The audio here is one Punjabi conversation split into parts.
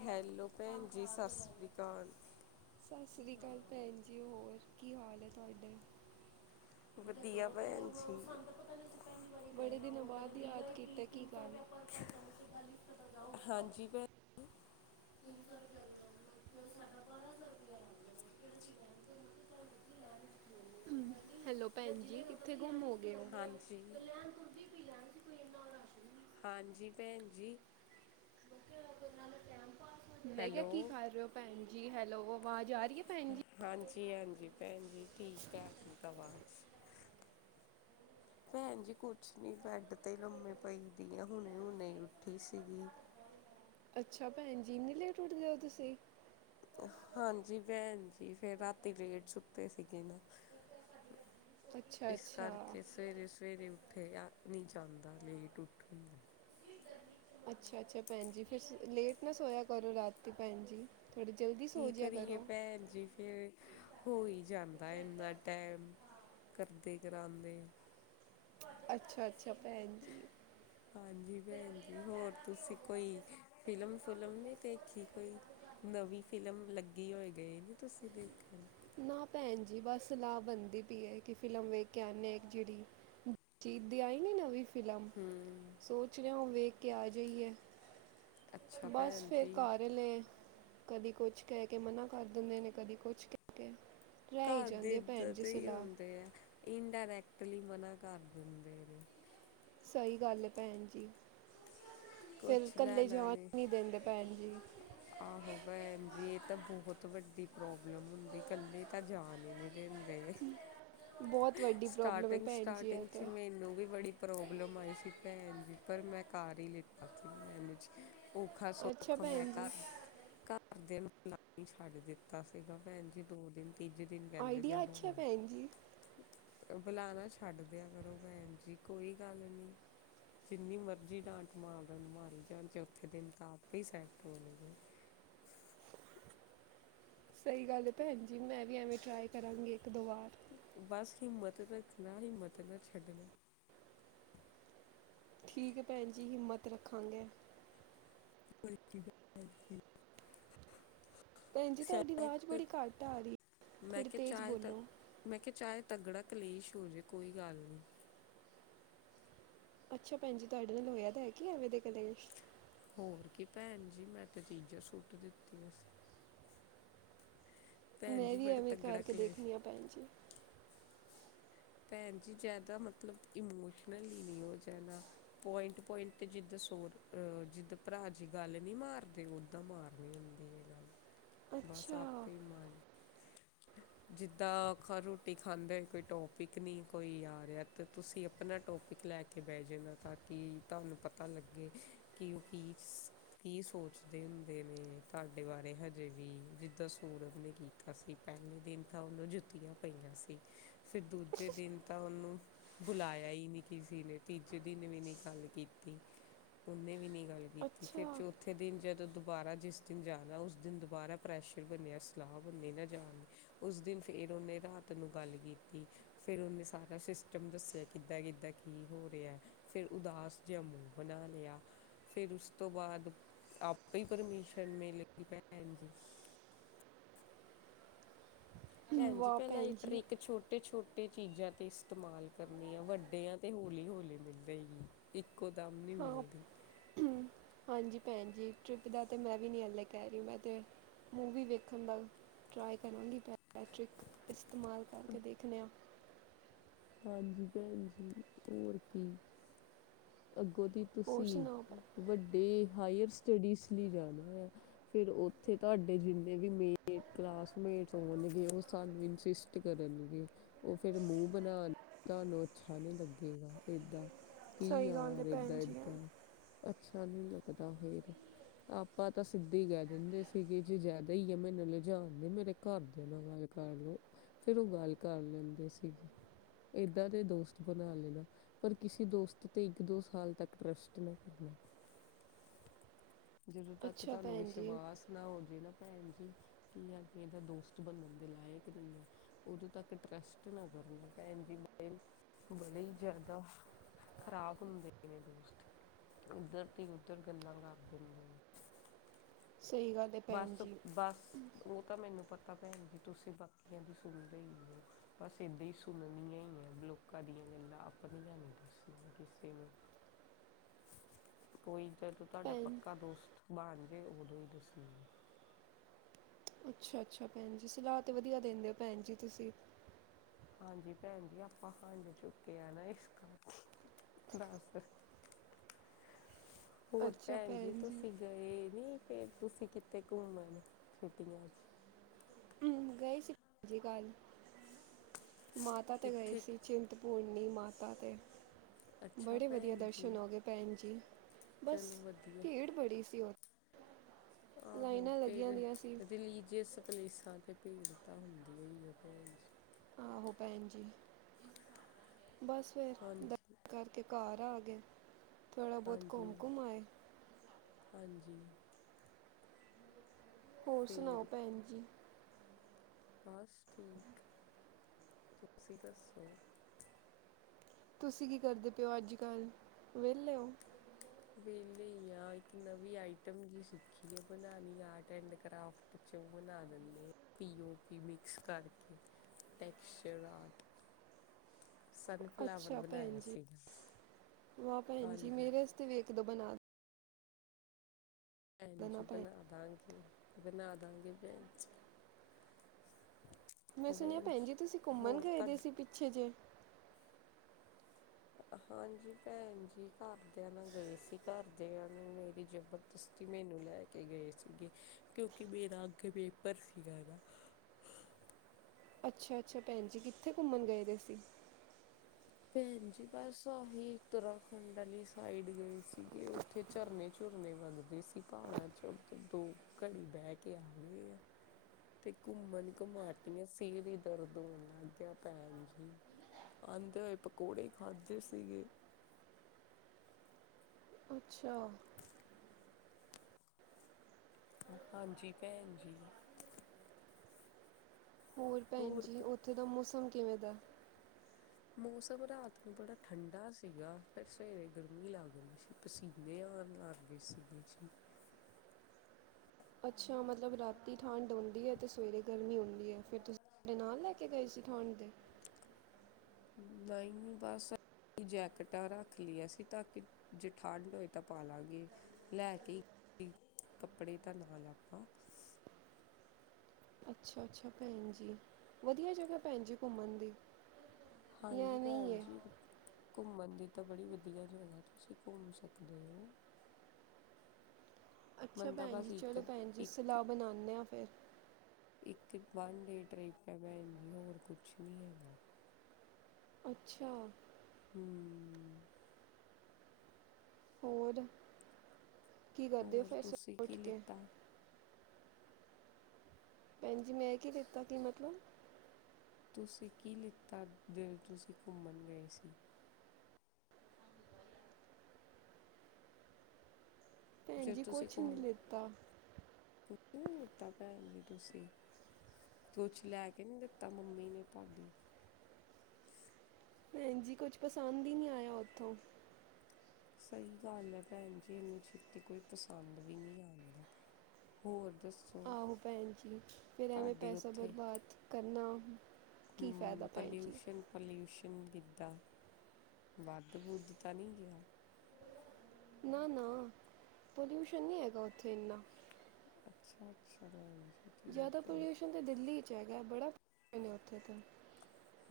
ਹੈਲੋ ਭੈਣ ਜੀ ਸਤਿ ਸ੍ਰੀ ਅਕਾਲ ਸਤਿ ਸ੍ਰੀ ਅਕਾਲ ਭੈਣ ਜੀ, ਹੋਰ? ਕੀ ਹਾਲ ਨੇ ਤੁਹਾਡੇ? ਵਧੀਆ ਭੈਣ ਜੀ ਬੜੇ ਦਿਨਾਂ ਬਾਅਦ ਯਾਦ ਕੀਤਾ ਕੀ ਗਲ ਹੈ। ਹਾਂਜੀ ਭੈਣ ਹੈਲੋ, ਭੈਣ ਜੀ ਕਿੱਥੇ ਘੁੰਮ ਹੋਗੇ ਔ, ਹਾਂਜੀ ਹਾਂਜੀ ਭੈਣ ਜੀ, ਮੈਂ ਕਿਹਾ ਹੈਲੋ ਕੀ ਕਰ ਰਹੇ ਹੋ ਭੈਣ ਜੀ? ਜੀ ਹੈਲੋ ਅਵਾਜ ਆਰੀ? ਹਾਂਜੀ-ਹਾਂਜੀ ਭੈਣ ਜੀ ਠੀਕ ਹੈ ਬਸ, ਭੈਣ ਜੀ ਕੁਛ ਨੀ ਬੈਡ ਤੇ ਲੰਮੀ ਪਈ ਦੀ ਆ ਹੁਣੇ-ਹੁਣੇ ਉੱਠੀ ਸੀਗੀ। ਅੱਛਾ, ਭੈਣ ਜੀ ਲੇਟ ਉੱਠਦੇ ਹੋ ਤੁਸੀਂ? ਹਾਂਜੀ ਭੈਣ ਜੀ ਫੇਰ ਰਾਤੀ ਲੇਟ ਸੁੱਤੇ ਸੀਗੇ ਨਾ, ਅੱਛਾ ਇਸ ਅੱਛਾ ਕਰਕੇ ਸਵੇਰੇ-ਸਵੇਰੇ ਉੱਠੇ ਆ, ਨੀ ਜੀ ਕਰਦਾ ਲੇਟ ਉੱਠਾ ਅੱਛਾ-ਅੱਛਾ, ਭੈਣ ਜੀ ਫਿਰ ਲੇਟ ਨਾ ਸੋਇਆ ਕਰੋ ਰਾਤ ਭੈਣ ਜੀ। ਥੋੜ੍ਹੀ ਜਲਦੀ ਸੋ ਕੀ ਜਿਆ ਕਰੀਏ ਕਰੋ ਭੈਣ ਜੀ ਫਿਰ, ਹੋ ਹੀ ਜਾਂਦਾ ਇਨਾ ਟੈਮ ਕਰਦੇ ਕਰਾਦੇ। ਅੱਛਾ, ਅੱਛਾ ਭੈਣ ਜੀ ਹਾਂਜੀ ਭੈਣ ਜੀ ਹੋਰ ਤੁਸੀਂ ਕੋਈ ਫਿਲਮ ਫੁਲਮ ਨੇ ਦੇਖੀ ਕੋਈ ਨਵੀਂ ਫਿਲਮ ਲੱਗੀ ਹੋਏ ਗਈ ਨੇ ਤੁਸੀਂ ਦੇਖਣ ਨਾ ਭੈਣ ਜੀ ਬਸ ਸਲਾਹ ਬਣਦੀ ਪਈ ਹੈ ਕਿ ਫਿਲਮ ਵੇਖ ਕੇ ਆਣੇ ਆ ਜਿਹੜੀ ਦਿਲਜੀਤ ਦੀ ਆਈ ਨੀ ਨਵੀਂ ਫਿਲਮ ਹਮ ਸੋਚ ਰਿਹੇ ਹੋ ਵੇਖ ਕੇ ਆ ਜਾਈਏ ਅੱਛਾ ਬਸ ਭੈਣ ਫੇਰ ਜੀ ਘਰ ਲਏ ਕਦੀ ਕੁਛ ਕਹਿ ਕੇ ਮਨਾ ਕਰ ਦਿੰਦੇ ਨੇ ਕਦੀ ਕੁਛ ਕੇ ਰਹਿ ਹੀ ਘਰ ਦੇ ਜਾਂਦੀ ਹੈ ਭੈਣ ਏਦਾਂ ਜੀ ਦੇ ਹੀ ਸਲਾਹ ਹੁੰਦੇ ਆ ਇੰਡਾਇਰੈਕਟ ਮਨਾ ਕਰ ਦਿੰਦੇ ਨੇ ਸਹੀ ਗੱਲ ਹੈ ਭੈਣ ਜੀ ਫਿਰ ਕੁਛ ਇਕੱਲੇ ਲੈਣਾ ਜਾਣ ਨੇ, ਨਹੀਂ ਦਿੰਦੇ ਭੈਣ ਜੀ ਆਹੋ ਭੈਣ ਜੀ ਇਹ ਤਾਂ ਬਹੁਤ ਵੱਡੀ ਪ੍ਰੋਬਲਮ ਹੁੰਦੀ ਇਕੱਲੇ ਤਾਂ ਜਾ ਨਹੀਂ ਨੇ ਬਹੁਤ [unintelligible] ਵੱਡੀ ਪ੍ਰੋਬਲਮ ਹੈ ਸਟਾਰਟਿੰਗ ਭੈਣ ਜੀ ਇਹ ਸਟਾਰਟਿੰਗ ਸੀ ਤਾਂ ਮੈਨੂੰ ਵੀ ਬੜੀ ਪ੍ਰੋਬਲਮ ਆਈ ਸੀ [unintelligible] ਮੈਂ [unintelligible] ਮੇਨੇਜ ਔਖਾ ਅੱਛਾ ਸੌਖਾ ਮੈਂ ਭੈਣ ਜੀ ਕਰ ਪਰ ਦਿਨ ਧੋਣੀ ਛੱਡ ਦਿੱਤਾ ਸੀਗਾ ਭੈਣ ਜੀ ਦੋ ਦਿਨ ਤੀਜੇ ਦਿਨ ਕਹਿੰਦੇ ਜਾ ਆਈਡੀਆ ਅੱਛਾ ਹੋਰ ਭੈਣ ਜੀ ਬੁਲਾਣਾ ਛੱਡ ਦਿਆ ਕਰੋ ਭੈਣ ਜੀ ਕੋਈ ਗੱਲ ਨੀ ਜਿੰਨੀ ਮਰਜੀ ਡਾਂ। ਮਾਰਨ ਮਾਰੀ ਜਾਣ ਚੌਥੇ ਦਿਨ ਤਾਂ ਆਪੇ ਹੀ ਸੈਟ ਹੋਣਗੇ। ਸਹੀ ਗੱਲ ਹੈ ਭੈਣ ਜੀ ਮੈਂ ਵੀ ਐਵੇਂ ਟਰਾਈ ਕਰਾਂਗੇ। ਬਸ ਹਿੰਮਤ। ਤੇ ਭੱਜਣਾ ਹਿੰਮਤ ਨਾ ਛੱਡਣਾ। ਠੀਕ ਹੈ ਭੈਣ ਜੀ ਹਿੰਮਤ ਰੱਖਾਂਗੇ। ਕੋਈ ਐਡੀ ਗੱਲ ਹੈ ਨਹੀਂ। ਭੈਣ ਜੀ ਤੁਹਾਡੀ ਅਵਾਜ਼ ਬੜੀ ਘੱਟ ਆ ਰਹੀ ਹੈ ਥੋੜੀ ਤੇਜ਼ ਬੋਲੋ। ਤਕੜਾ ਕਲੇਸ਼ ਹੋ ਜੇ ਕੋਈ ਗੱਲ ਨੀ। ਅੱਛਾ ਭੈਣ ਜੀ ਤੁਹਾਡੇ ਨਾਲ ਹੋਇਆ ਤਾਂ ਹੈ ਕੀ ਐਵੇਂ ਦਾ ਕਲੇਸ਼ ਹੋਰ ਕੀ ਭੈਣ ਜੀ ਮੈਂ ਤੇ ਚੀਜ਼ਾਂ ਸੁੱਟ ਦਿੱਤੀਆਂ ਸੀ। ਭੈਣ ਮੈਂ ਜੀ ਵੀ ਬੜਾ ਐਵੇਂ ਤਗੜਾ ਕਰਕੇ ਕਲੇਸ਼ ਦੇਖਣੀ ਆ ਭੈਣ ਜੀ। ਭੈਣ ਜੀ ਜਿਆਦਾ ਮਤਲਬ ਇਮੋਸ਼ਨਲੀ ਨੀ ਹੋ ਜਾਣਾ ਪੁਇੰਟ ਪੁਇੰਟ ਤੇ ਜਿਦਾਂ ਸੋਰ ਜਿਦਾਂ ਭਰਾ ਜੀ ਗੱਲ ਨਹੀਂ ਮਾਰਦੇ ਓਦਾਂ ਮਾਰਨੀ ਹੁੰਦੀ ਆ ਗੱਲ‌। ਬਸ ਅੱਛਾ ਆਪੇ ਮੰਨ। ਜਿੱਦਾਂ ਰੋਟੀ ਖਾਂਦੇ ਕੋਈ ਟੋਕ‌। [unintelligible] ਨੀ ਕੋਈ ਆ ਰਿਹਾ ਹੈ ਤੇ ਤੁਸੀਂ ਆਪਣਾ ਟੋਪਿਕ ਲੈ ਕੇ ਬਹਿ ਜਾਣਾ ਤਾਂ ਕਿ ਤੁਹਾਨੂੰ ਪਤਾ ਲੱਗੇ ਕਿ ਉਹ ਕੀ ਸੋਚਦੇ ਹੁੰਦੇ ਨੇ ਤੁਹਾਡੇ ਬਾਰੇ ਹਜੇ ਵੀ ਜਿੱਦਾਂ ਸੂਰਵ ਨੇ ਕੀਤਾ ਸੀ ਪਹਿਲੇ ਦਿਨ ਤਾਂ ਉਹਨੂੰ ਜੁੱਤੀਆਂ ਪਈਆਂ ਸੀ ਫਿਰ ਦੂਜੇ। ਦਿਨ ਤਾਂ ਉਹਨੂੰ ਬੁਲਾਇਆ ਹੀ ਨਹੀਂ ਕਿਸੇ ਨੇ ਤੀਜੇ ਦਿਨ ਵੀ ਨੀ ਗੱਲ ਕੀਤੀ ਉਹਨੇ ਵੀ ਨੀ। ਗੱਲ ਕੀਤੀ ਫਿਰ ਅੱਛਾ ਚੌਥੇ ਦਿਨ ਜਦੋਂ ਤੂੰ। ਦੁਬਾਰਾ ਜਿਸ ਦਿਨ ਜਾਣਾ ਉਸ ਦਿਨ ਦੁਬਾਰਾ ਪ੍ਰੈਸ਼ਰ ਬਣਿਆ ਸਲਾਹ ਬਣੀ ਨਾ ਜਾਣਦੀ ਉਸ ਦਿਨ ਫੇਰ ਉਹਨੇ ਰਾਤ ਨੂੰ ਗੱਲ ਕੀਤੀ। ਫਿਰ ਉਹਨੇ ਸਾਰਾ ਸਿਸਟਮ ਦੱਸਿਆ ਕਿੱਦਾਂ-ਕਿੱਦਾਂ ਕੀ ਹੋ ਰਿਹਾ ਹੈ ਫਿਰ ਉਦਾਸ ਜਿਹਾ ਮੂੰਹ ਬਣਾ ਲਿਆ ਫਿਰ ਉਸ ਤੋਂ ਬਾਅਦ ਆਪ ਹੀ ਪਰਮਿਸ਼ਨ ਮਿਲ ਗਈ ਭੈਣ ਜੀ। ਭੈਣ ਜੀ ਵਾਹ ਪਹਿਲਾਂ ਇਹ ਭੈਣ ਜੀ ਟਰੀਕ ਛੋਟੇ-ਛੋਟੇ। ਛੋਟੇ ਚੀਜ਼ਾਂ ਤੇ ਇਸਤੇਮਾਲ ਕਰਨੀ ਆ ਵੱਡਿਆਂ ਤੇ ਹੌਲੀ-ਹੌਲੀ ਮਿਲਦੇਗੀ ਇੱਕੋ ਦਮ। ਨਹੀਂ ਹਾਂ ਮਿਲਦੀ ਹੂੰ ਹਾਂਜੀ ਭੈਣ ਜੀ ਟ੍ਰਿਪ ਦਾ ਤੇ ਮੈਂ ਵੀ ਨਹੀਂ ਹਾਲੇ ਕਹਿ ਰਹੀ ਮੈਂ ਤੇ ਮੂਵੀ ਵੇਖਣ ਦਾ ਟਰਾਏ ਕਰਾਂਗੀ। ਇਸਤੇਮਾਲ ਕਰਕੇ ਦੇਖਦੇ ਹਾਂ। ਹਾਂਜੀ ਭੈਣ ਜੀ ਹੋਰ ਕੀ? ਅੱਗੋਂ ਦੀ ਹੋਰ ਤੁਸੀਂ ਸੁਣਾਓ ਵੱਡੇ ਹਾਇਰ। ਸਟੱਡੀਜ਼ ਲਈ ਜਾਣਾ ਆ ਫਿਰ ਉੱਥੇ ਤੁਹਾਡੇ ਜਿੰਨੇ ਵੀ ਮੇ ਕਲਾਸਮੇਟ ਹੋਣਗੇ ਉਹ ਸਰਨੇਮ ਇਨਸਿਸਟ ਕਰਨਗੇ ਉਹ ਫਿਰ। ਬਣਾਣ ਤੁਹਾਨੂੰ ਅੱਛਾ ਨੀ ਲੱਗੇਗਾ ਏਦਾਂ। ਕੀ ਸਹੀ ਗੱਲ ਹੈ ਯਾਰ ਭੈਣ ਏਦਾਂ ਜੀ ਇਹ। ਏਦਾਂ ਅੱਛਾ ਨੀ ਲੱਗਦਾ ਫਿਰ ਆਪਾਂ ਤਾਂ ਸਿੱਧੇ ਹੀ ਕਹਿ ਦਿੰਦੇ ਸੀਗੇ ਜੇ ਜ਼ਿਆਦਾ ਹੀ ਆ ਮੈਨੂੰ ਲਿਜਾਣ ਦੀ ਮੇਰੇ ਘਰਦਿਆਂ ਨਾਲ ਗੱਲ ਕਰ ਲਓ ਫੇਰ ਉਹ ਗੱਲ ਕਰ ਲੈਂਦੇ ਸੀ। ਏਦਾਂ ਦੇ ਦੋਸਤ ਬਣਾ ਲੈਣਾ ਪਰ ਕਿਸੇ ਦੋਸਤ ਤੇ ਇੱਕ ਦੋ ਸਾਲ ਤੱਕ ਟਰੱਸਟ ਨਾ ਕਰਨਾ। ਜਦੋਂ ਤੱਕ ਅੱਛਾ ਤੁਹਾਨੂੰ ਭੈਣ ਜੀ ਵਿਸ਼ਵਾਸ ਨਾ ਹੋਜੇ ਨਾ। ਭੈਣ ਜੀ ਕੀ ਅਗਲੇ ਦਾ ਦੋਸਤ ਬਣਨ ਦੇ ਲਾਇਕ ਨਹੀਂ ਹੈ ਉਦੋਂ ਤੱਕ ਟਰੱਸਟ ਨਾ ਕਰਨਾ। ਭੈਣ ਜੀ ਵੀ ਬੜੇ ਜ਼ਿਆਦਾ ਖ਼ਰਾਬ ਹੁੰਦੇ ਨੇ ਦੋਸਤ ਉੱਧਰ ਦੀ ਉੱਧਰ ਗੱਲਾਂ ਕਰ ਦਿੰਦੇ ਨੇ। ਸਹੀ ਗੱਲ ਹੈ ਭੈਣ ਬਸ ਜੀ ਬਸ ਉਹ ਤਾਂ ਮੈਨੂੰ ਪਤਾ। ਤਾਂ ਭੈਣ ਜੀ ਤੁਸੀਂ ਬਾਕੀਆਂ ਦੀ ਸੁਣਦੇ ਹੀ ਹੋ ਬਸ ਏਦਾਂ ਹੀ ਸੁਣਨੀਆਂ ਹੀ ਹੈ ਲੋਕਾਂ ਦੀਆਂ ਗੱਲਾਂ ਆਪਣੀਆਂ ਨੀ ਦੱਸਣੀਆਂ ਕਿਸੇ ਨੂੰ ਕੋਈ। ਫੇਰ ਤੂੰ ਤੁਹਾਡਾ ਭੈਣ ਪੱਕਾ ਦੋਸਤ। ਬਣ ਜਿਉ ਉਦੋਂ ਹੀ ਤੁਸੀਂ। [unintelligible] ਅੱਛਾ-ਅੱਛਾ ਭੈਣ ਜੀ ਸਲਾਹ ਤੇ ਵਧੀਆ ਦਿੰਦੇ ਹੋ ਭੈਣ ਜੀ ਤੁਸੀਂ। ਹਾਂਜੀ ਭੈਣ ਜੀ ਆਪਾਂ ਹੰਡ ਚੁੱਕੇ ਆ ਨਾ ਇਸ ਕਰ ਕੇ। ਹੋਰ ਭੈਣ ਜੀ ਤੁਸੀਂ ਗਏ ਨੀ? ਫਿਰ ਤੁਸੀਂ ਕਿੱਥੇ ਘੁੰਮਣ ਛੁੱਟੀਆਂ 'ਚ ਹੂੰ, ਗਏ ਸੀ ਸ ਜੀ [inaudible] ਮਾਤਾ ਤੇ ਗਏ ਕਿੱਥੇ ਸੀ ਚਿੰਤਪੂਰ ਨੀ ਮਾਤਾ ਤੇ। ਅੱਛਾ ਬੜੇ ਵਧੀਆ ਭੈਣ ਦਰਸ਼ਨ ਜੀ ਹੋ ਗਏ ਭੈਣ ਜੀ ਬਸ ਚਲੋ ਵਧੀਆ ਭੀੜ ਬੜੀ ਸੀ ਉਥੇ। ਆਹੋ ਫਿਰ ਦੀਆਂ ਸੀ ਰਿਲੀਜੀਅਸ ਪਲੇਸ [inaudible] ਥਾਂ ਤੇ ਭੀੜ ਤਾਂ ਹੁੰਦੀ ਹੀ ਹੈ ਭੇਜ [inaudible] ਆਹੋ ਭੈਣ ਜੀ। ਬਸ ਫਿਰ ਹਾਂਜੀ ਦਰਸ਼ਨ ਕਰਕੇ। ਘਰ ਆ ਗਏ। ਥੋੜ੍ਹਾ ਬਹੁਤ ਹਾਂਜੀ ਘੁੰਮ-ਘੁੰਮ ਆਏ। ਜੀ। ਹੋਰ ਸੁਣਾਓ ਭੈਣ ਜੀ। ਬਸ ਠੀਕ ਤੁਸੀਂ ਦੱਸੋ। ਤੁਸੀਂ ਕੀ ਕਰਦੇ ਪਏ ਹੋ ਅੱਜ ਕੱਲ ਵਿਹਲੇ ਓ? ਵੇਲੇ ਆ ਇੱਕ ਨਵੀਂ ਆਈਟਮ ਜਿ ਸਿੱਖੀ ਆ ਬਣਾਉਣੀ ਆਰਟ ਐਂਡ ਕਰਾਫਟ ਚ ਉਹ ਬਣਾ ਦਿੰਦੇ ਆ ਪੀਓ ਪੀ ਮਿਕਸ ਕਰਕੇ ਟਕਸਚਰ ਆਰਟ ਸਨਫਲਾਵਰ ਅੱਛਾ ਭੈਣ ਬਣਾਇਆ ਜੀ ਸੀਗਾ ਵਾਹ ਭੈਣ ਜੀ ਹਾਂਜੀ ਮੇਰੇ ਵਸਤੇ ਵੇਖ ਦੋ ਬਣਾ। ਦੇਣਾ ਹੰਜੀ ਭੈਣ ਬਣਾ ਦਿਆਂਗੇ। ਬਣਾ ਦਾਂਗੇ ਭੈਣਜੀ। ਮੈਂ ਸੁਣਿਆ ਭੈਣ ਜੀ ਤੁਸੀਂ ਘੁੰਮਣ ਹੋਰ ਗਏ ਦੇ ਤੁਹਾਡੇ ਸੀ ਪਿੱਛੇ ਜੇ? ਹਾਂਜੀ ਭੈਣ ਜੀ ਘਰਦਿਆਂ ਨਾਲ ਗਏ ਸੀ ਘਰਦਿਆਂ ਨੂੰ ਮੇਰੀ ਜਬਰਦਸਤੀ ਮੈਨੂੰ ਨਾਲ ਲੇਕੇ ਗਏ ਸੀਗੇ ਕਿਉਂਕਿ ਮੇਰਾ ਅੱਗੇ ਪੇਪਰ ਸੀਗਾ। ਅੱਛਾ-ਅੱਛਾ ਭੈਣ ਜੀ ਕਿੱਥੇ ਘੁੰਮਣ ਗਏ ਦੇ ਸੀਂ? ਭੈਣ ਜੀ ਬਸ ਆਹੀ ਉਤਰਾਖੰਡ ਵਾਲੀ ਸਾਈਡ ਗਏ ਸੀਗੇ ਉਓਥੇ ਝਰਨੇ ਝੁਰਨੇ ਲੱਗਦੇ ਸੀ ਪਹਾੜਾਂ ਚ ਉਧਰ ਦੋ ਘੜੀ ਬਹਿ ਕੇ ਆ ਗਏ ਆ ਤੇ ਘੁੰਮਣ ਘੁਮਾਟੀਆਂ ਸਿਰ ਹੀ ਦਰਦ ਹੋਣ ਲੱਗ ਗਿਆ ਭੈਣ ਜੀ ਆਉਂਦੇ ਹੋ [inaudible] ਪਕੌੜੇ ਖਾਦੇ ਸੀਗੇ। ਅੱਛਾ। ਹਾਂਜੀ ਭੈਣ ਜੀ। ਹੋਰ ਭੈਣ ਜੀ ਉੱਥੇ ਦਾ ਮੌਸਮ ਕਿਵੇਂ ਦਾ? ਮੌਸਮ ਰਾਤ ਨੂੰ ਬੜਾ ਠੰਢਾ ਸੀਗਾ ਫਿਰ ਸਵੇਰੇ ਗਰਮੀ ਲੱਗ ਰਹੀ ਸੀ ਪਸੀਨੇ ਆਉਣ ਲੱਗ ਗਏ ਸੀਗੇ ਸੀ। ਅੱਛਾ ਮਤਲਬ ਰਾਤੀ ਠੰਡ ਆਉਂਦੀ ਹੈ ਤੇ ਸਵੇਰੇ ਗਰਮੀ ਆਉਂਦੀ ਹੈ ਫਿਰ ਤੁਸੀਂ ਕਪੜੇ ਨਾਲ ਲੈ ਕੇ ਗਏ ਸੀ ਠੰਡ ਦੇ? ਨਹੀਂ ਬਸ ਜੈਕਟਾਂ ਰੱਖ ਲਈਆਂਸੀ ਤਾਂ ਕਿ ਜੇ ਠੰਡ ਹੋਏ ਤਾਂ ਪਾ ਲਾਂਗੇ ਲੈ ਕੇ ਕੱਪੜੇ ਤਾਂ ਨਾਲ ਲੱ ਆਪਾਂ। ਅੱਛਾ-ਅੱਛਾ ਭੈਣ ਜੀ ਵਧੀਆ ਜਗ੍ਹਾ ਭੈਣ ਜੀ ਘੁੰਮਣ ਦੀ। ਜਾਂ ਹਾਂਜੀ ਐਵੇਂ ਹੀ ਭੈਣ ਹੈ ਜੀ ਘੁੰਮਣ ਦੀ ਤਾਂ ਬੜੀ ਵਧੀਆ ਜਗ੍ਹਾ ਤੁਸੀਂ ਘੁੰਮ ਸਕਦੇ ਹੋ [inaudible] ਅੱਛਾ ਬੰਦਾ ਭੈਣ ਜੀ ਬਸ ਇੱਕ ਚਲੋ ਭੈਣ ਜੀ ਇੱਕ ਸਲਾਹ ਬਣਾਨੇ ਆ, ਸ ਫੇਰ, ਇੱਕ ਵਨ ਡੇ ਟ੍ਰਿਪ ਹੈ ਭੈਨ ਜੀ ਹੋਰ ਕੁਛ ਨਹੀਂ ਹੈਗਾ। ਅੱਛਾ, ਹੂੰ, ਹੋਰ, ਕੀ ਕਰਦੇ ਹੋ ਹੋਰ ਫੇਰ ਤੁਸੀਂ ਸਵੇਰੇ ਕੀ ਕੇ ਲਿੱਤਾ ਭੈਣਜੀ ਮੈਂ ਕੀ ਦਿੱਤਾ ਕੀ ਮਤਲਬ ਤੁਸੀਂ ਕੀ ਲਿੱਤਾ ਜਦੋਂ ਤੁਸੀਂ ਘੁੰਮਣ ਗਏ ਸੀ। ਭੈਣ ਜਦ ਜ ਤੁਸੀਂ ਕੁਛ ਨੀ ਲਿਤਾ। ਕੁ ਨੀ ਲਿੱਤਾ ਭੈਣ ਜੀ ਤੁਸੀਂ ਕੁਛ ਲੈ ਕੇ ਨੀ ਦਿੱਤਾ ਮੰਮੀ ਨੀ ਦਿੱਤਾ ਤੁਹਾਨੂੰ ਭੈਣਜੀ ਕੁਛ ਪਸੰਦ ਹੀ ਨੀ ਆਇਆ ਉਥੋਂ ਸਹੀ ਗੱਲ ਹੈ ਭੈਣ ਜੀ ਇੰਨੀ ਛੇਤੀ ਕੋਈ ਪਸੰਦ ਵੀ ਨੀ ਆਦੀ ਹੋਰ ਦੱਸੋ ਆਹੋ ਭੈਣ ਜੀ ਫਿਰ ਐਵੇਂ ਤੁਹਾਡੇ ਪੈਸਾ ਬਰਬਾਦ ਕਰਨਾ। ਹੂੰ, ਹੂੰ, ਪੋਲਿਊਸ਼ਨ-ਪੋਲਿਊਸ਼ਨ ਗ ਵੱਧ ਵੁਧ ਤਾਂ ਨੀ ਗਿਆ। ਨਾ ਨਾ ਪੋਲਿਊਸ਼ਨ ਨੀ ਹੈਗਾ ਉੱਥੇ ਇੰਨਾ [inaudible] ਜ਼ਿਆਦਾ ਹੈ ਪੋਲਿਊਸ਼ਨ ਤੇ ਦਿੱਲੀ ਚ ਐ। ਬੜਾ ਉੱਥੇ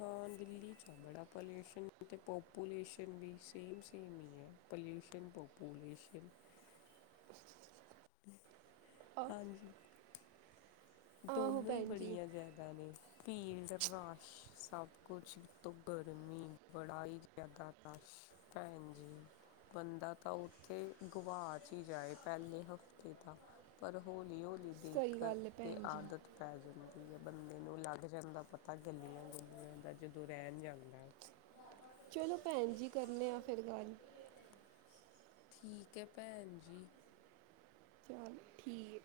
ਹਾਂ ਦਿੱਲੀ ਬੜਾ ਪੋਲਿਊਸ਼ਨ ਅਤੇ ਪੋਪੂਲੇਸ਼ਨ ਵੀ ਸੇਮ-ਸੇਮ ਹੀ ਹੈ ਪੋਲਿਊਸ਼ਨ, ਪੋਪੂਲੇਸ਼ਨ। [inaudible] [inaudible] ਆ ਹਾਂਜੀ, ਆਹੋ ਦੋਨੋ ਹੀ ਭੈਣ ਜੀ ਬੜੀਆਂ ਜ਼ਿਆਦਾ ਨੇ ਫੀਲਡ ਰਸ਼ ਸਭ ਕੁਛ ਤੋਂ ਗਰਮੀ ਬੜਾ ਹੀ ਜ਼ਿਆਦਾ ਰਸ਼ ਭੈਣ ਜੀ ਬੰਦਾ ਤਾਂ ਉੱਥੇ ਗਵਾਚ ਹੀ ਜਾਏ ਪਹਿਲੇ ਹਫ਼ਤੇ ਤਾਂ ਪਰ ਹੌਲੀ-ਹੌਲੀ ਨਦੀਕ ਸਹੀ ਗੱਲ ਹੈ ਭੈਣ ਇਹ ਜੀ ਆਦਤ ਪੈ ਜੇ। ਮਤਲਬ ਹੈ ਬੰਦੇ ਨੂੰ ਲੱਗ ਜਾਂਦਾ ਪਤਾ ਗਲੀਆਂ ਗੁਲੀਆਂ ਦਾ ਜਦੋਂ ਰਹਿਣ ਜਾਂਦਾ ਉੱਥੇ ਚਲੋ ਭੈਣ ਜੀ ਕਰਨੇ ਆ ਫਿਰ ਗੱਲ, ਠੀਕ ਹੈ ਭੈਣ ਜੀ, ਚਲ ਠੀਕ,